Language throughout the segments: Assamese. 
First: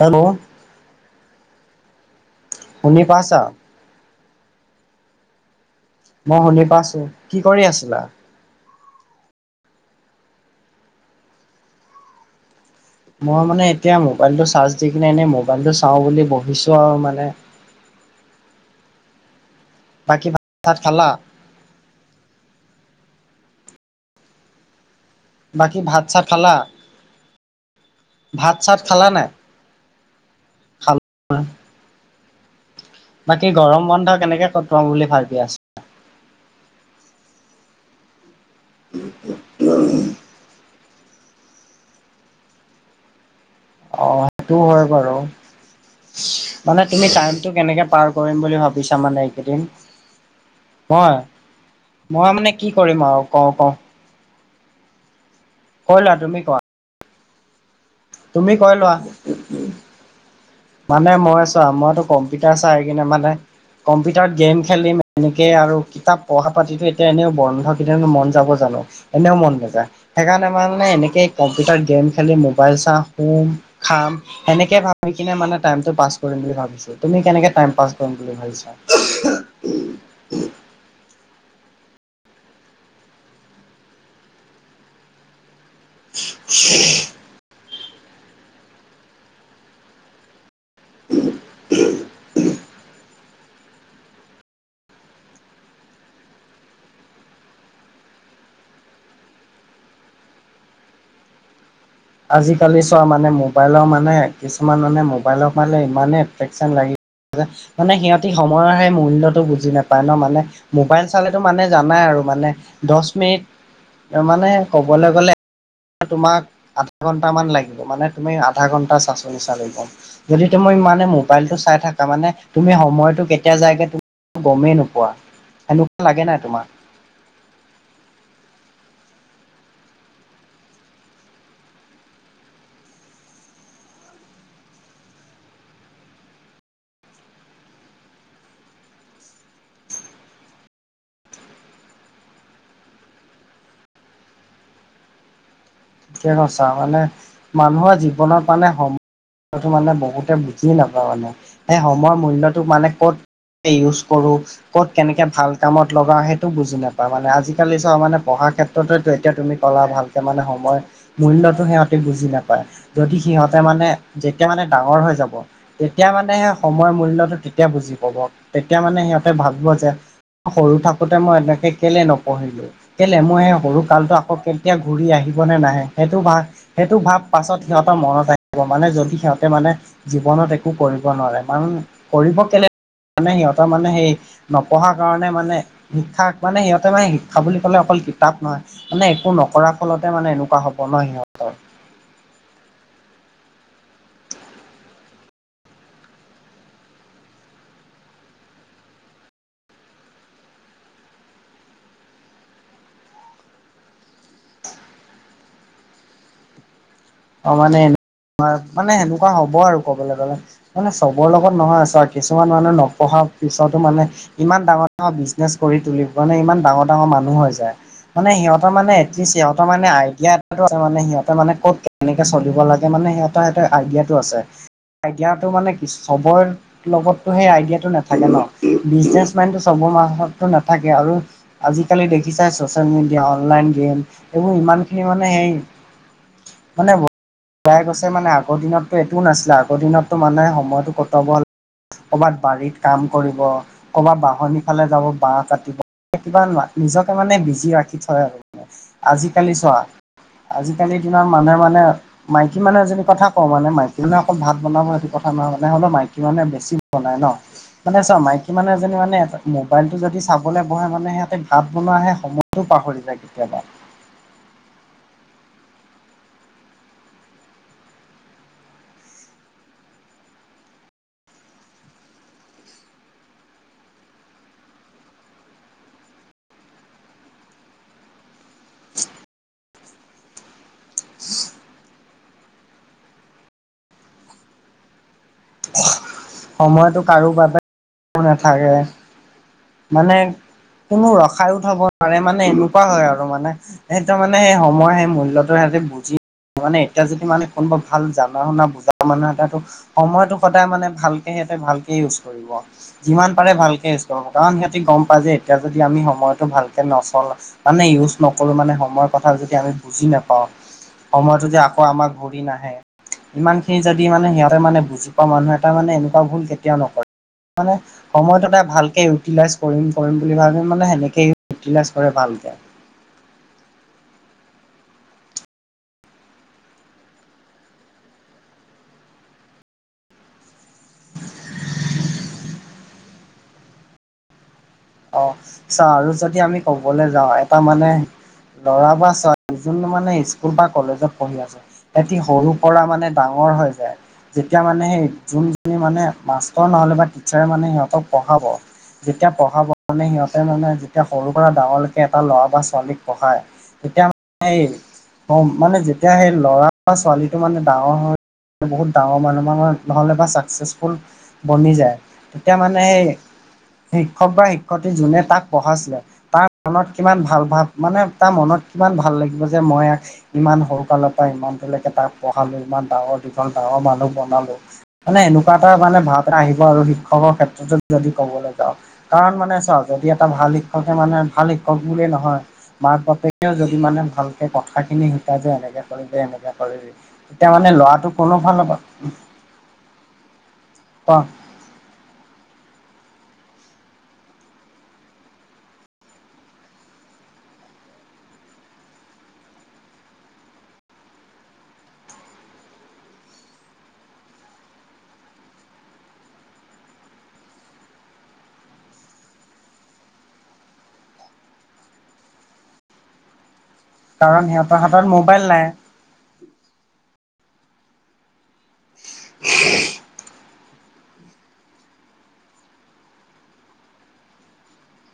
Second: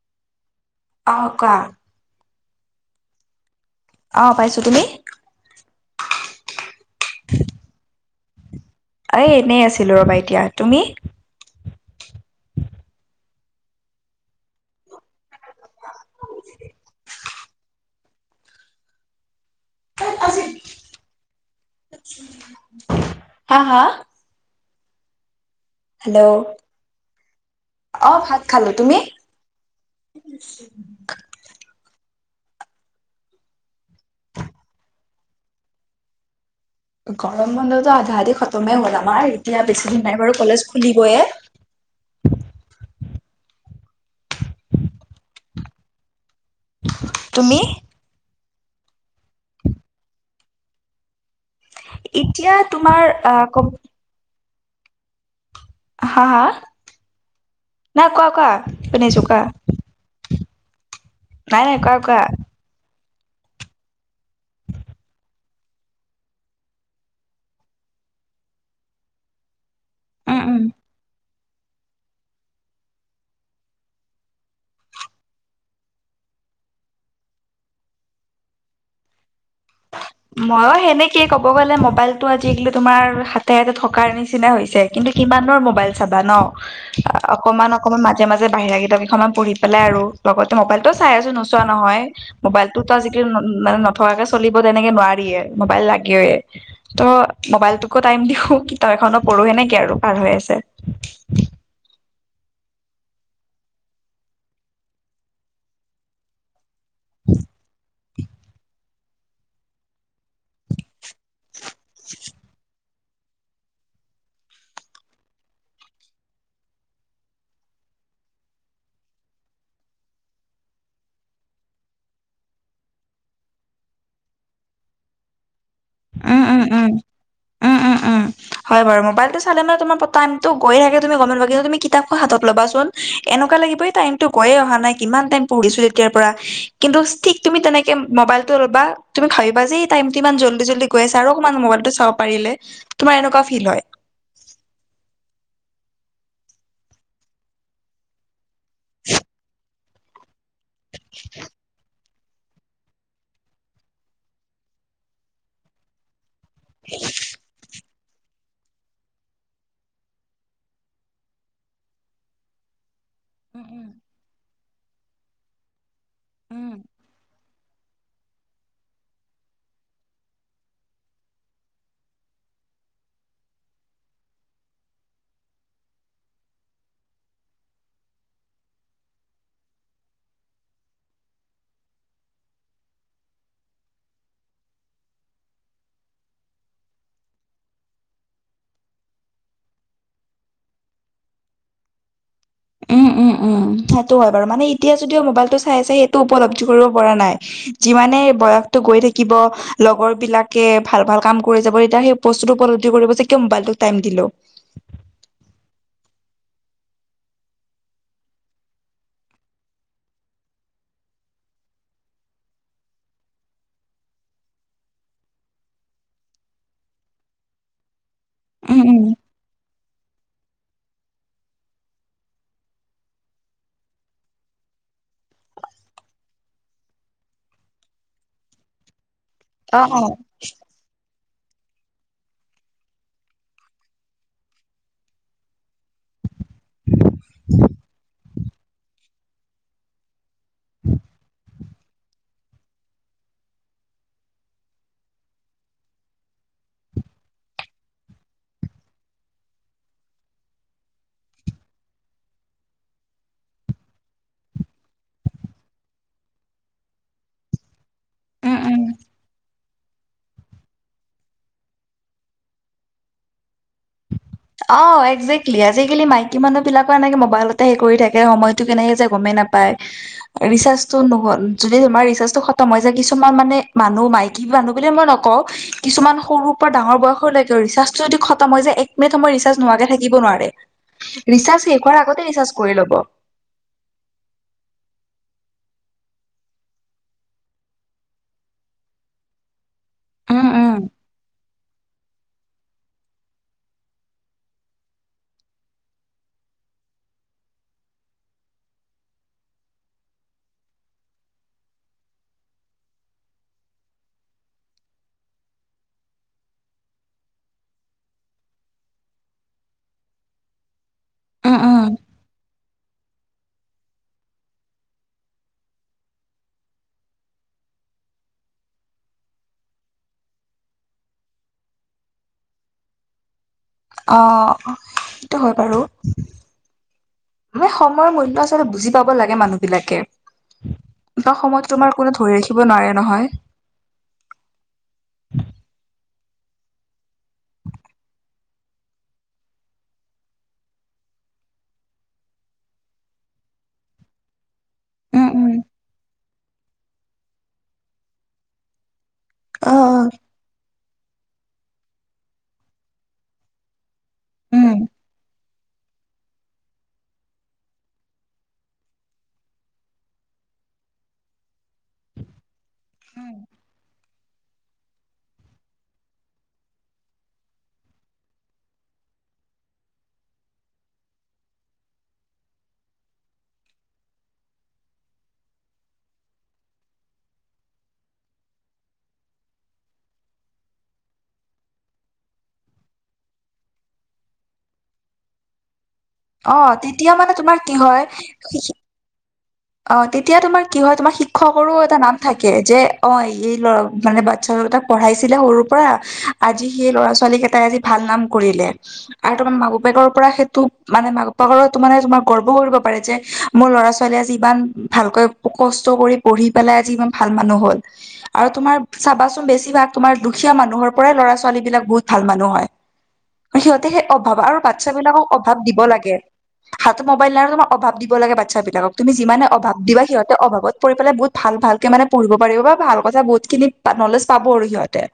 হেল্ল অ কোৱা। শুনি পাইছা অ পাইছো তুমি মই শুনি পাইছো কি কৰি আছিলা এই এনেই আছিলো ৰবা এতিয়া তুমি মই মানে এতিয়া মোবাইলটো চাৰ্জ দি কিনে এনেই মোবাইলটো চাওঁ বুলি বহিছো আৱ মানে বাকী ভাত খালা হা হা বাকী ভাত চাত হেল্ল' খালা? অ ভাত খালো চাত তুমি খালা হয় বাকী গৰম বন্ধ কেনেকে কটোৱাও বুলি ভাবি আছা গৰম বন্ধতো আধা আধি খতমেই হ'ল আমাৰ এতিয়া বেছি দিন নাই বাৰু কলেজ খুলিবয়ে অ সেইটো হয় বাৰু মানে তুমি টাইমটো কেনেকে পাৰ কৰিম বুলি ভাবিছা মানে এইকেইদিন মই মই মানে এতিয়া কি তোমাৰ কৰিম আও আহ ক কওঁ কওঁ কৈ লোৱা হা তুমি হা কোৱা নাই কোৱা কোৱা তুমি কৈ লোৱা। শুনিছো কোৱা মানে মই নাই চোৱা নাই কোৱা মইতো কোৱা কম্পিউটাৰ চাই কিনে মানে কম্পিউটাৰত গেম খেলিম এনেকে আৰু কিতাপ পঢ়া পাতিটো এতিয়া এনেও বন্ধ কিন্তু মন যাব জানো এনেও মন নেযায় উম সেইকাৰণে উম মানে এনেকেই কম্পিউটাৰত গেম খেলিম মোবাইল চাম শুম খাম এনেকে ভাবি কিনে মানে পাছ কৰিম বুলি ভাবিছো তুমি কেনেকে টাইম পাছ কৰিম বুলি ভাবিছা মইয়ো সেনেকেই ক'ব গ'লে মোবাইলটো আজিকালি তোমাৰ হাতে হাতে থকাৰ নিচিনা হৈছে কিন্তু কিমাননো মো মবাইল চাবা ন অকমান অকমান মাজে মাজে বাহিৰা কিতাপ কেইখনমান পঢ়ি পেলাই আৰু লগতে মোবাইলটো চাই আছো নোচোৱা নহয় মোবাইলটো ত আজিকালি মানে নথকাকে চলিব তেনেকে নোৱাৰিয়ে মোবাইল লাগেয়ে ত' মোবাইলটোকো টাইম দিও কিতাপ এখনো পঢ়ো সেনেকে আৰু পাৰ হৈ আছে আজিকালি চোৱা মানে মোবাইলৰ মানে কিছুমান মানে মোবাইলৰ মানে ইমানেই এট্ৰেকচন লাগি মানে মানে সিহঁতি সময়ৰ সেই মূল্যটো বুজি নাপায় ন মানে মোবাইল চালেতো মানে জানাই আৰু মানে দহ মিনিট মানে ক'বলে গ'লে তোমাক আধা ঘণ্টামান লাগিব মানে তুমি আধা ঘণ্টা চাচনি চালিব যদি তুমি ইমানে মোবাইলটো চাই থাকা মানে তুমি সময়টো কেতিয়া যায়গে তুমি গমেই নোপোৱা লাগে নাই উম উম তোমাক উম উম, [unintelligible] উম উম হয় বাৰু মোবাইলটো চালেনে তোমাৰ টাইমতো গৈ থাকে তুমি গম নোপোৱা কিন্তু তুমি কিতাপ খন হাতত ল'বাচোন এনেকুৱা লাগিব এ টাইমটো গৈয়ে অহা নাই কিমান টাইম পঢ়িছো তেতিয়াৰ পৰা কিন্তু ঠিক তুমি তেনেকে মোবাইলটো লবা তুমি ভাবিবা যে এ টাইমটো ইমান জল্দি জল্দি গৈ আছে আৰু অকমান মোবাইলতো চাব পাৰিলে তোমাৰ এনেকুৱা ফিল হয় কৈছা মানে মানুহৰ জীৱনত মানে সময়তো মানে বহুতে বুজি নেপাই মানে সেই সময়ৰ মূল্য মানে ক'ত ইউজ কৰোঁ কত কেনেকে ভাল কামত লগাও সে বুজি নাপায় মানে আজিকালি চব মানে পঢ়াৰ ক্ষেত্ৰতেতে এতিয়া তুমি কলা ভালকে মানে সময় মূল্যতো সিহঁতে বুজি নাপায় যদি সিহঁতে উম, উম, মানে যেতিয়া মানে ডাঙৰ হৈ যাব তেতিয়া মানে সেই উম। সময়ৰ মূল্যটো তেতিয়া বুজি পাব তেতিয়া মানে সিহঁতে ভাবিব যে সৰু থাকোতে মই এনেকে কেলে নপঢ়িলো কেলে মই সেই সৰু কালটো আকৌ কেতিয়া ঘূৰি আহিবনে নাহে সেইটো ভাব সেইটো ভাব পাছত সিহঁতৰ মনত আহিব মানে যদি সিহঁতে মানে জীৱনত একো কৰিব নোৱাৰে কাৰণ কৰিব কেলে মানে সিহঁতৰ মানে সেই নপঢ়াৰ কাৰণে মানে শিক্ষাক মানে সিহঁতে মানে শিক্ষা বুলি ক'লে অকল কিতাপ নহয় মানে একো নকৰা ফলতে মানে এনেকুৱা হ'ব ন সিহঁতৰ উম উম উম সেইটো হয় বাৰু মানে এতিয়া যদিও মোবাইলটো চাই চাই সেইটো উপলব্ধি কৰিব পৰা নাই যিমানে বয়সটো গৈ থাকিব লগৰ বিলাকে ভাল ভাল কাম কৰি যাব তেতিয়া সেই বস্তুটো উপলব্ধি কৰিব যে কিয় মবাইলটোক টাইম দিলো অ মানে মানে সেনেকুৱা হ'ব আৰু কবলে গলে মানে চবৰ লগত নহয় চা কিছুমান মানুহ নপঢ়াৰ পিছতো মানে ইমান ডাঙৰ ডাঙৰ বিজনেচ কৰি তুলিব নে ইমান ডাঙৰ ডাঙৰ মানুহ হয় যায় মানে সিহঁতৰ উম, মানে উম। এটলিষ্ট সিহঁতৰ মানে আইডিয়াটো আছে মানে সিহঁতে মানে ক'ত কেনেকে চলিব লাগে মানে সেই এটা সিঁহতৰ আইডিয়াটো আছে আইডিয়াটো মানে কি চবৰে লগততো সেই আইডিয়াটো নাথাকে ন বিজনেচ কিমান বছৰ অ মোৰ মাহততো নাথাকে আৰু আজিকালি দেখিছাই ছ'চিয়েল মিডিয়া অনলাইন গেম এইবোৰ ইমানখিনি মানে সেই মানে গৈছে মানে আগৰ দিনত তো এইটো নাছিলে আগৰ দিনততো মানে সময়টো কটাব হলে ক'বাত বাৰীত কাম কৰিব ক'বাত বাঁহনি ফালে যাব বাঁহ কাটিব কিবা নিজকে মানে বিজি ৰাখি থয় আৰু আজিকালি চোৱা আজিকালিৰ দিনত মানুহে মানে মাইকী মানু্হ এজনী কথা কওঁ মানে মাইকী মানে অকল ভাত বনাব সেইটো কথা নহয় মানে হ'লেও মাইকী মানুহে বেছি বনাই ন মানে চা মাইকী উম মানুহ উম এজনী মানে মোবাইলটো যদি চাবলৈ বহে মানে সিহঁতে ভাত বনোৱা হে সময় পাহৰি যায় কেতিয়াবা অ একজেক্টলি আজিকালি মাইকী মানুহ বিলাকো এনেকে মোবাইলতে হে কৰি থাকে সময়টো কেনেকে যায় গমে নাপায় ৰিচাৰ্জটো নহ'ল যদি তোমাৰ ৰিচাৰ্জটো খতম হৈ যায় কিছুমান মানে মানুহ মাইক মাইকী মানু্হ বুলি মই নকওঁ কিছুমান সৰুৰ পৰা ডাঙৰ বয়সলৈকে ৰিচাৰ্জটো যদি খতম হৈ যায় মিনিট সময় ৰিচাৰ্জ নোহোৱাকে থাকিব নোৱাৰে ৰিচাৰ্জ শেষ হোৱাৰ আগতে ৰিচাৰ্জ কৰি ল'ব সময়টো কাৰো বাবে নেথাকে মানে উম উম কোনো ৰখাইও থব পাৰে মানে এনেকুৱা হয় আৰু মানে সিহতৰ মানে সেই সময় সেই মূল্যতো সিহঁতে বুজি মানে এতিয়া যদি মানে কোনোবা ভাল জানা শুনা বুজা মানুহে এটাটো সময়তটো সদায় মানে ভালকে সিহতে ভালকে ইউজ কৰিব যিমান পাৰে ভালকে ইউজ কৰিব কাৰণ সিহঁতি গম পায় যে এতিয়া যদি আমি সময়টো ভালকৈ নচলা মানে ইউজ নকৰো মানে সময়ৰ কথা যদি আমি বুজি নাপাও সময়টো উম যদি উম আকৌ আমাক ঘৰি নাহে ইমান খিনি যদি মানে সিহঁতে মানে বুজি পোৱা মানুহ এটা মানে এনেকুৱা ভুল কেতিয়াও নকৰে মানে সময়টো এই ভালকে উ ইউটিলাইজ কৰিম কৰিম বুলি ভাবি মানে সেনেকেই ইউটিলাইজ কৰে ভালকৈ অ সেইটো হয় বাৰু মানে সময়ৰ মূল্য আচলতে বুজি পাব লাগে মানুহবিলাকে দুটা সময়ত তোমাৰ কোনো ধৰি ৰাখিব নোৱাৰে নহয় অ চা আৰু যদি আমি কবলৈ যাওঁ এটা মানে লৰা বা ছোৱালী যোনটো মানে স্কুল বা কলেজত পঢ়ি আছে সিহতি সৰু পৰা মানে ডাঙৰ হৈ যায় যেতিয়া মানে সেই উম উম যোনখিনি মানে মাছ নহ'লে বা টিচাৰে মানে সিহঁতক পঢ়াব যেতিয়া পঢ়াব অ অ মানে সিহঁতে মানে তেতিয়া পৰা ডাঙৰলৈকে এটা ল'ৰা বা ছোৱালীক পঢ়ায় তেতিয়া মানে এই উম অ মানে যেতিয়া সেই ল'ৰা বা ছোৱালীটো মানে ডাঙৰ হয় বহুত ডাঙৰ মানুহ মানৰ নহ'লে বা ছাকচেছফুল বনি যায় তেতিয়া মানে সেই উম, শিক্ষক বা শিক্ষয়িত্ৰী যোনে তাক পঢ়াইছিলে তাৰ মনত কিমান ভাল ভ মানে তাৰ মনত কিমান ভাল লাগিব যে মই ইমান সৰুকালৰ পৰা ইমানটোলৈকে তাক পঢ়ালো ইমান ডাঙৰ দীঘল ডাঙৰ মানুহ বনালো মানে এনেকুৱা এটা মানে ভাৱ আহিব আৰু শিক্ষকৰ ক্ষেত্ৰতো যদি কবলৈ যাওঁ কাৰণ মানে যদি এটা ভাল শিক্ষকে মানে ভাল শিক্ষক বুলিয়ে নহয় মাক বাপেকও যদি মানে ভালকে কথাখিনি শিকাই যে এনেকে এনে অ কৰিবি তেতিয়া তোমাৰ কি মানে হয় লৰাটো কোনো ফাল পা শিক্ষি- অ তেতিয়া তোমাৰ কি হয় তোমাৰ শিক্ষক সৰু এটা নাম থাকে যে অ এই লৰা মানে বাচ্ছা দুটাক পঢ়াইছিলে সৰুৰ পৰা আজি সেই ল'ৰা ছোৱালী কেইটাই আজি ভাল নাম কৰিলে আৰু তোমাৰ মাক বাপেকৰ পৰা সেইটো মানে মাক বাপেকৰো মানে তোমাৰ গৰ্ব কৰিব পাৰে যে মোৰ ল'ৰা ছোৱালী আজি ইমান ভালকৈ কষ্ট কৰি পঢ়ি পেলাই আজি ইমান ভাল মানুহ হল। আৰু তোমাৰ চাবাচোন বেছিভাগ তোমাৰ দুখীয়া মানুহৰ পৰাই ল'ৰা ছোৱালী বিলাক বহুত ভাল মানুহ হয়। [inaudible] সিহঁতে সেই অভাৱ কাৰণ আৰু সিহঁতৰ হাতত বাচ্ছাবলাকক মোবাইল অভাৱ নাই দিব লাগে। [unintelligible] অভাৱ দিব লাগে বাচ্ছাৰ বিলাকক তুমি যিমানে অভাৱ দিবা সিহঁতে অভাৱত পঢ়ি পেলাই বহুত ভাল ভালকে মানে পঢ়িব পাৰিব বা ভাল কথা বহুত খিনি নলেজ পাব আৰু সিহঁতে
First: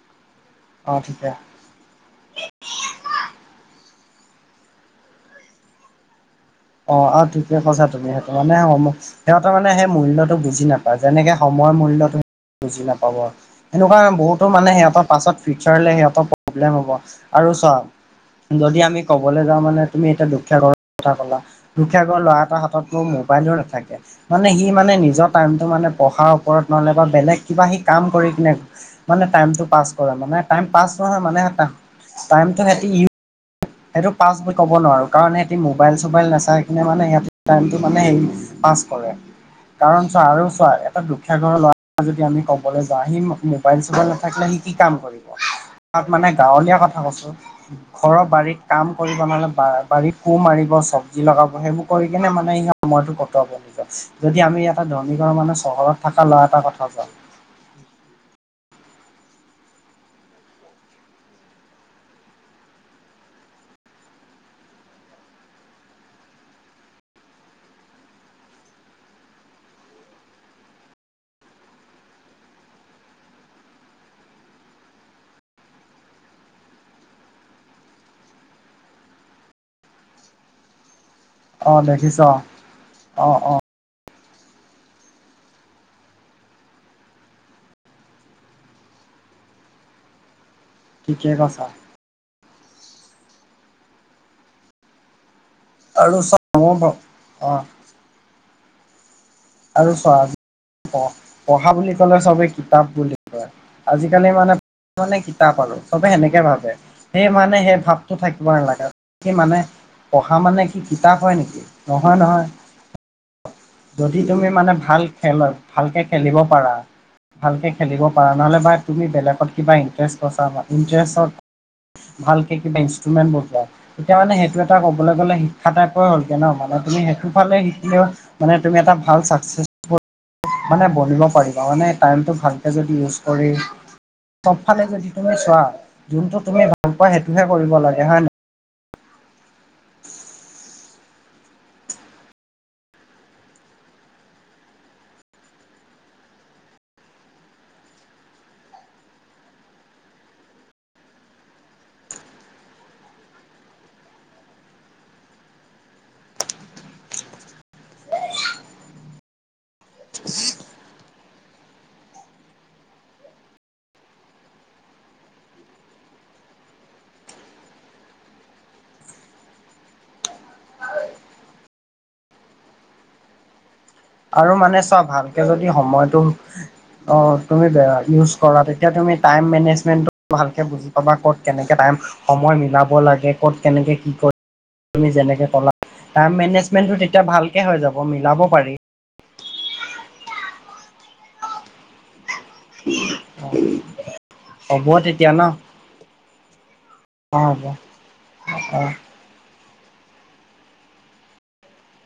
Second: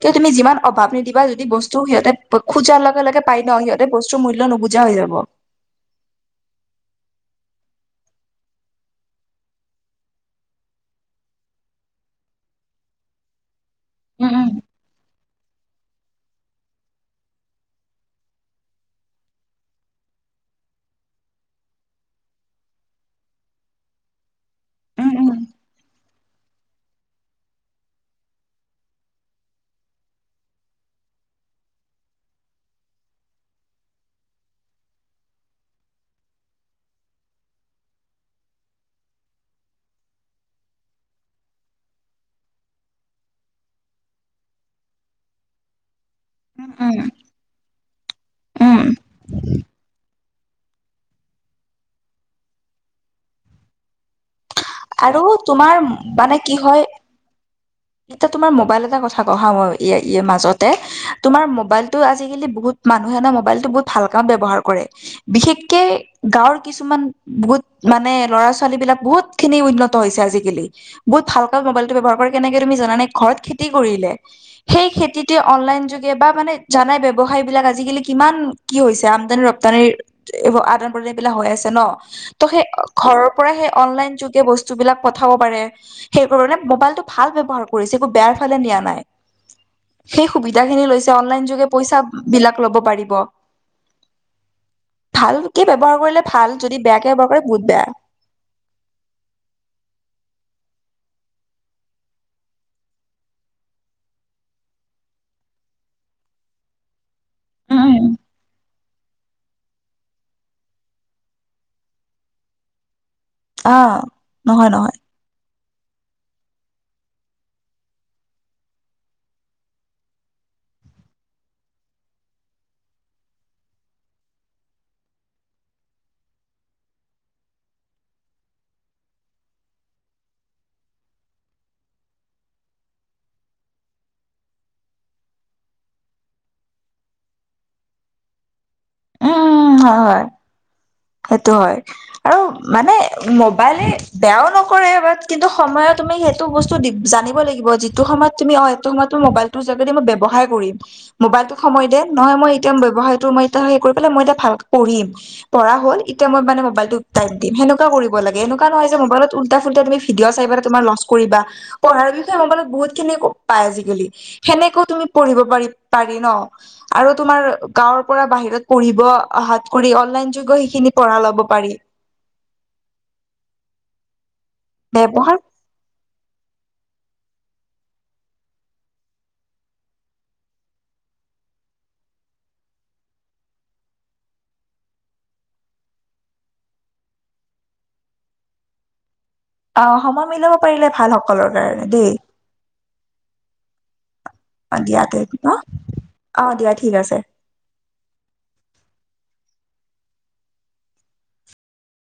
কিয় তুমি যিমান অভাৱ অ নিদিবা ঠিকে যদি বস্তু সিহঁতে খোজাৰ লগে লগে পাই ন সিহঁতে বস্তুৰ মূল্য নুবুজা হৈ যাব অ আৰু ঠিকে কৈছা তুমি সেইটো মানে ঔমকচ সিহঁতেৰ মানে সেই মূল্যটো বুজি নাপায় যেনেকে সময়ৰ মূল্যটো বুজি নাপাব সেনেকুৱা উম বহুতো মানে সিহঁতৰ পাছত ফিউচাৰলে সিহঁতৰ প্ৰব্লেম হ'ব আৰু চোৱা যদি আমি ক'বলৈ যাওঁ মানে তুমি এতিয়া দুখীয়া ঘৰৰ কথা ক'লা। দুখীয়া ঘৰ ল'ৰা এটা হাততনো মোবাইলো নাথাকে। মানে সি মানে উম উম নিজৰ উম টাইমটো মানে পঢ়াৰ ওপৰত নহ'লে বা বেলেগ কিবা সি কাম কৰি কিনে মানে টাইমটো পাছ কৰা মানে টাইম পাছ নহয় মানে টাইমটো সিহঁতে ইউজ সেইটো পাষ্ট বুলি ক'ব নোৱাৰো কাৰণ সিহঁতি মোবাইল চোবাইল নাচাই কিনে মানে সিহতে টাইমটো মানে হেৰি। পাছ কৰে। কাৰণ চা আৰু চোৱা এটা দুখীয়া ঘৰৰ ল'ৰা যদি আমি ক'বলৈ যাওঁ আহি- মোবাইল চোবাইল নাথাকিলে সি কি কাম কৰিব। তাক মানে উম গাঁৱলীয়া উম কথা কৈছো ঘৰৰ বাৰীত। উম কাম কৰিব মানে বা বাৰী কোৰ মাৰিব চব্জি লগাব সেইবোৰ কৰি কিনে মানে সময়তটো কটাব। জাচ যদি আমি এটা ধনী আৰু ঘৰ মানে তোমাৰ চহৰত থকা মানে ল'ৰা কি এটা হয় কথা কওঁ। এতিয়া তোমাৰ মোবাইল এটা কথা কওঁ হা ই ইয়ে মাজতে। তোমাৰ মোবাইলতটো আজিকালি বহুত মানুহেন মোবাইলতটো বহুত ভাল কামত ব্যৱহাৰ কৰে। বিশেষকে গাঁৱৰ কিছুমান বহুত মানে ল'ৰা ছোৱালী বিলাক বহুত। খিনি উন্নত হৈছে আজিকালি বহুত ভালকৈ মোবাইল ব্যৱহাৰ কৰে কেনেকে তুমি জানানে ঘৰত খেতি কৰিলে। সেই খেতিতোৱে অনলাইন যোগে বা মানে জানাই ব্যৱসায় বিলাক আজিকালি কিমান? কি হৈছে আমদানি ৰপ্তানিৰ আদান। বিলাক হৈ আছে অ ন দেখিছ ত সেই ঘৰৰ অ পৰা অ অনলাইন যোগে বস্তুবিলাক পঠাব পাৰে সেইবোৰ মানে মোবাইলটো ভাল ব্যৱহাৰ। পাৰ কৰিছে, একো বেয়াৰ ফালে নিয়া নাই। সেই সুবিধা খিনি লৈছে ঠিকে অনলাইন কৈছা যোগে পইছা। বিলাক লব পাৰিব। ভালকে ব্যৱহাৰ আৰু কৰিলে চোৱা ভাল, যদি মোৰ বেয়াকে ব্যৱহাৰ কৰে, অ বহুত বেয়া। আৰু চোৱা, পঢ়া বুলি ক'লে চবে কিতাপ বুলি কয়। আজিকালি মানে, মানে, কিতাপ আৰু চবে সেনেকে ভাবে। সেই মানে সেই উম। ভাৱটো উম। থাকিব নালাগে, কি মানে? পঢ়া মানে কি কিতাপ হয় নেকি? নহয় নহয়। অঁ। যি তুমি মানে, ভাল খেল হয় ভালকে খেলিব পাৰা। ভালকে খেলিব পাৰা, নহ'লে বা তুমি বেলেগত কিবা ইণ্টাৰেষ্ট বছা বা ইণ্টষ্টত- ভালকে কিবা ইনষ্ট্ৰুমেণ্ট বজোৱা। তেতিয়া মানে, সেইটো এটা ক'বলৈ গ'লে শিক্ষাৰ টাইপৰে হলগে ন? মানে তুমি সেইটো ফালে শিকিলেও- মানে তুমি এটা ভাল চাকচেচ। মানে বনিব পাৰিবা, মানে টাইমটো ভালকে যদি ইউজ কৰি। চব ফালে যদি তুমি চোৱা, যোনটো তুমি ভাল পোৱা, সেইটো হে কৰিব লাগে হয় নে? উমঁ, হয়ঁ হয়ঁ। সেইটো হয়। আৰু মানে মোবাইলে বেয়াও নকৰে বাট কিন্তু সময়ত তুমি সেইতো সেইটো বস্তু জানিব লাগিব, যিটো সময়ত তুমি অঁ সেইটো সময়ত মোবাইলটোৰ যোগেদি মই ব্যৱহাৰ কৰিম। মোবাইলটো সময় দে নহয়, মই এটিম ব্যৱসায়টো মই এতি হে কৰি পেলাই মই এ ভালকৈ পঢ়িম। পঢ়া হ'ল এতিয়া মই মানে মোবাইলটো টাইম দিম সনেকুৱা কৰিব লাগে, এনেকুৱ নহয় যে মোবাইল উলটা ফুল্টা তুমি। ভিডিঅ' চাই পেলাই তোমাৰ লচ কৰিবা, পঢ়াৰ বিষয়ে মোবাইলত বহুত খিনি পায় আজিকালি। সেনেকেও তুমি পঢ়িব পাৰি পাৰি ন। আৰু তোমাৰ গাঁৱৰ পৰা বাহিৰত পঢ়িব অহাত কৰি অনলাইন- যোগ সেইখিনি পঢ়া ল'ব পাৰি। আৰু মানে, চোৱা ব্যৱহাৰ ভালকে যদি সময়টো অঁ তুমি বে ইউজ কৰা, তেতিয়া তুমি টাইম মেনেজমেণ্টটো ভালকৈ বুজি পাবা, ক'ত কেনেকে টাইম- সময় মিলাব লাগে, ক'ত কেনেকে কি কৰে। তুমি যেনেকে কলা, টাইম মেনেজমেন্টটো তেতিয়া ভালকে হৈ যাব মিলাব পাৰি। [inaudible] অ সময় মিলাব পাৰিলে ভাল সকলৰ কাৰণে দেই। [inaudible] অ হ'ব দিয়া তে তেতিয়া ন অ দিয়া ঠিক আছে। অ দিয়া। [inaudible]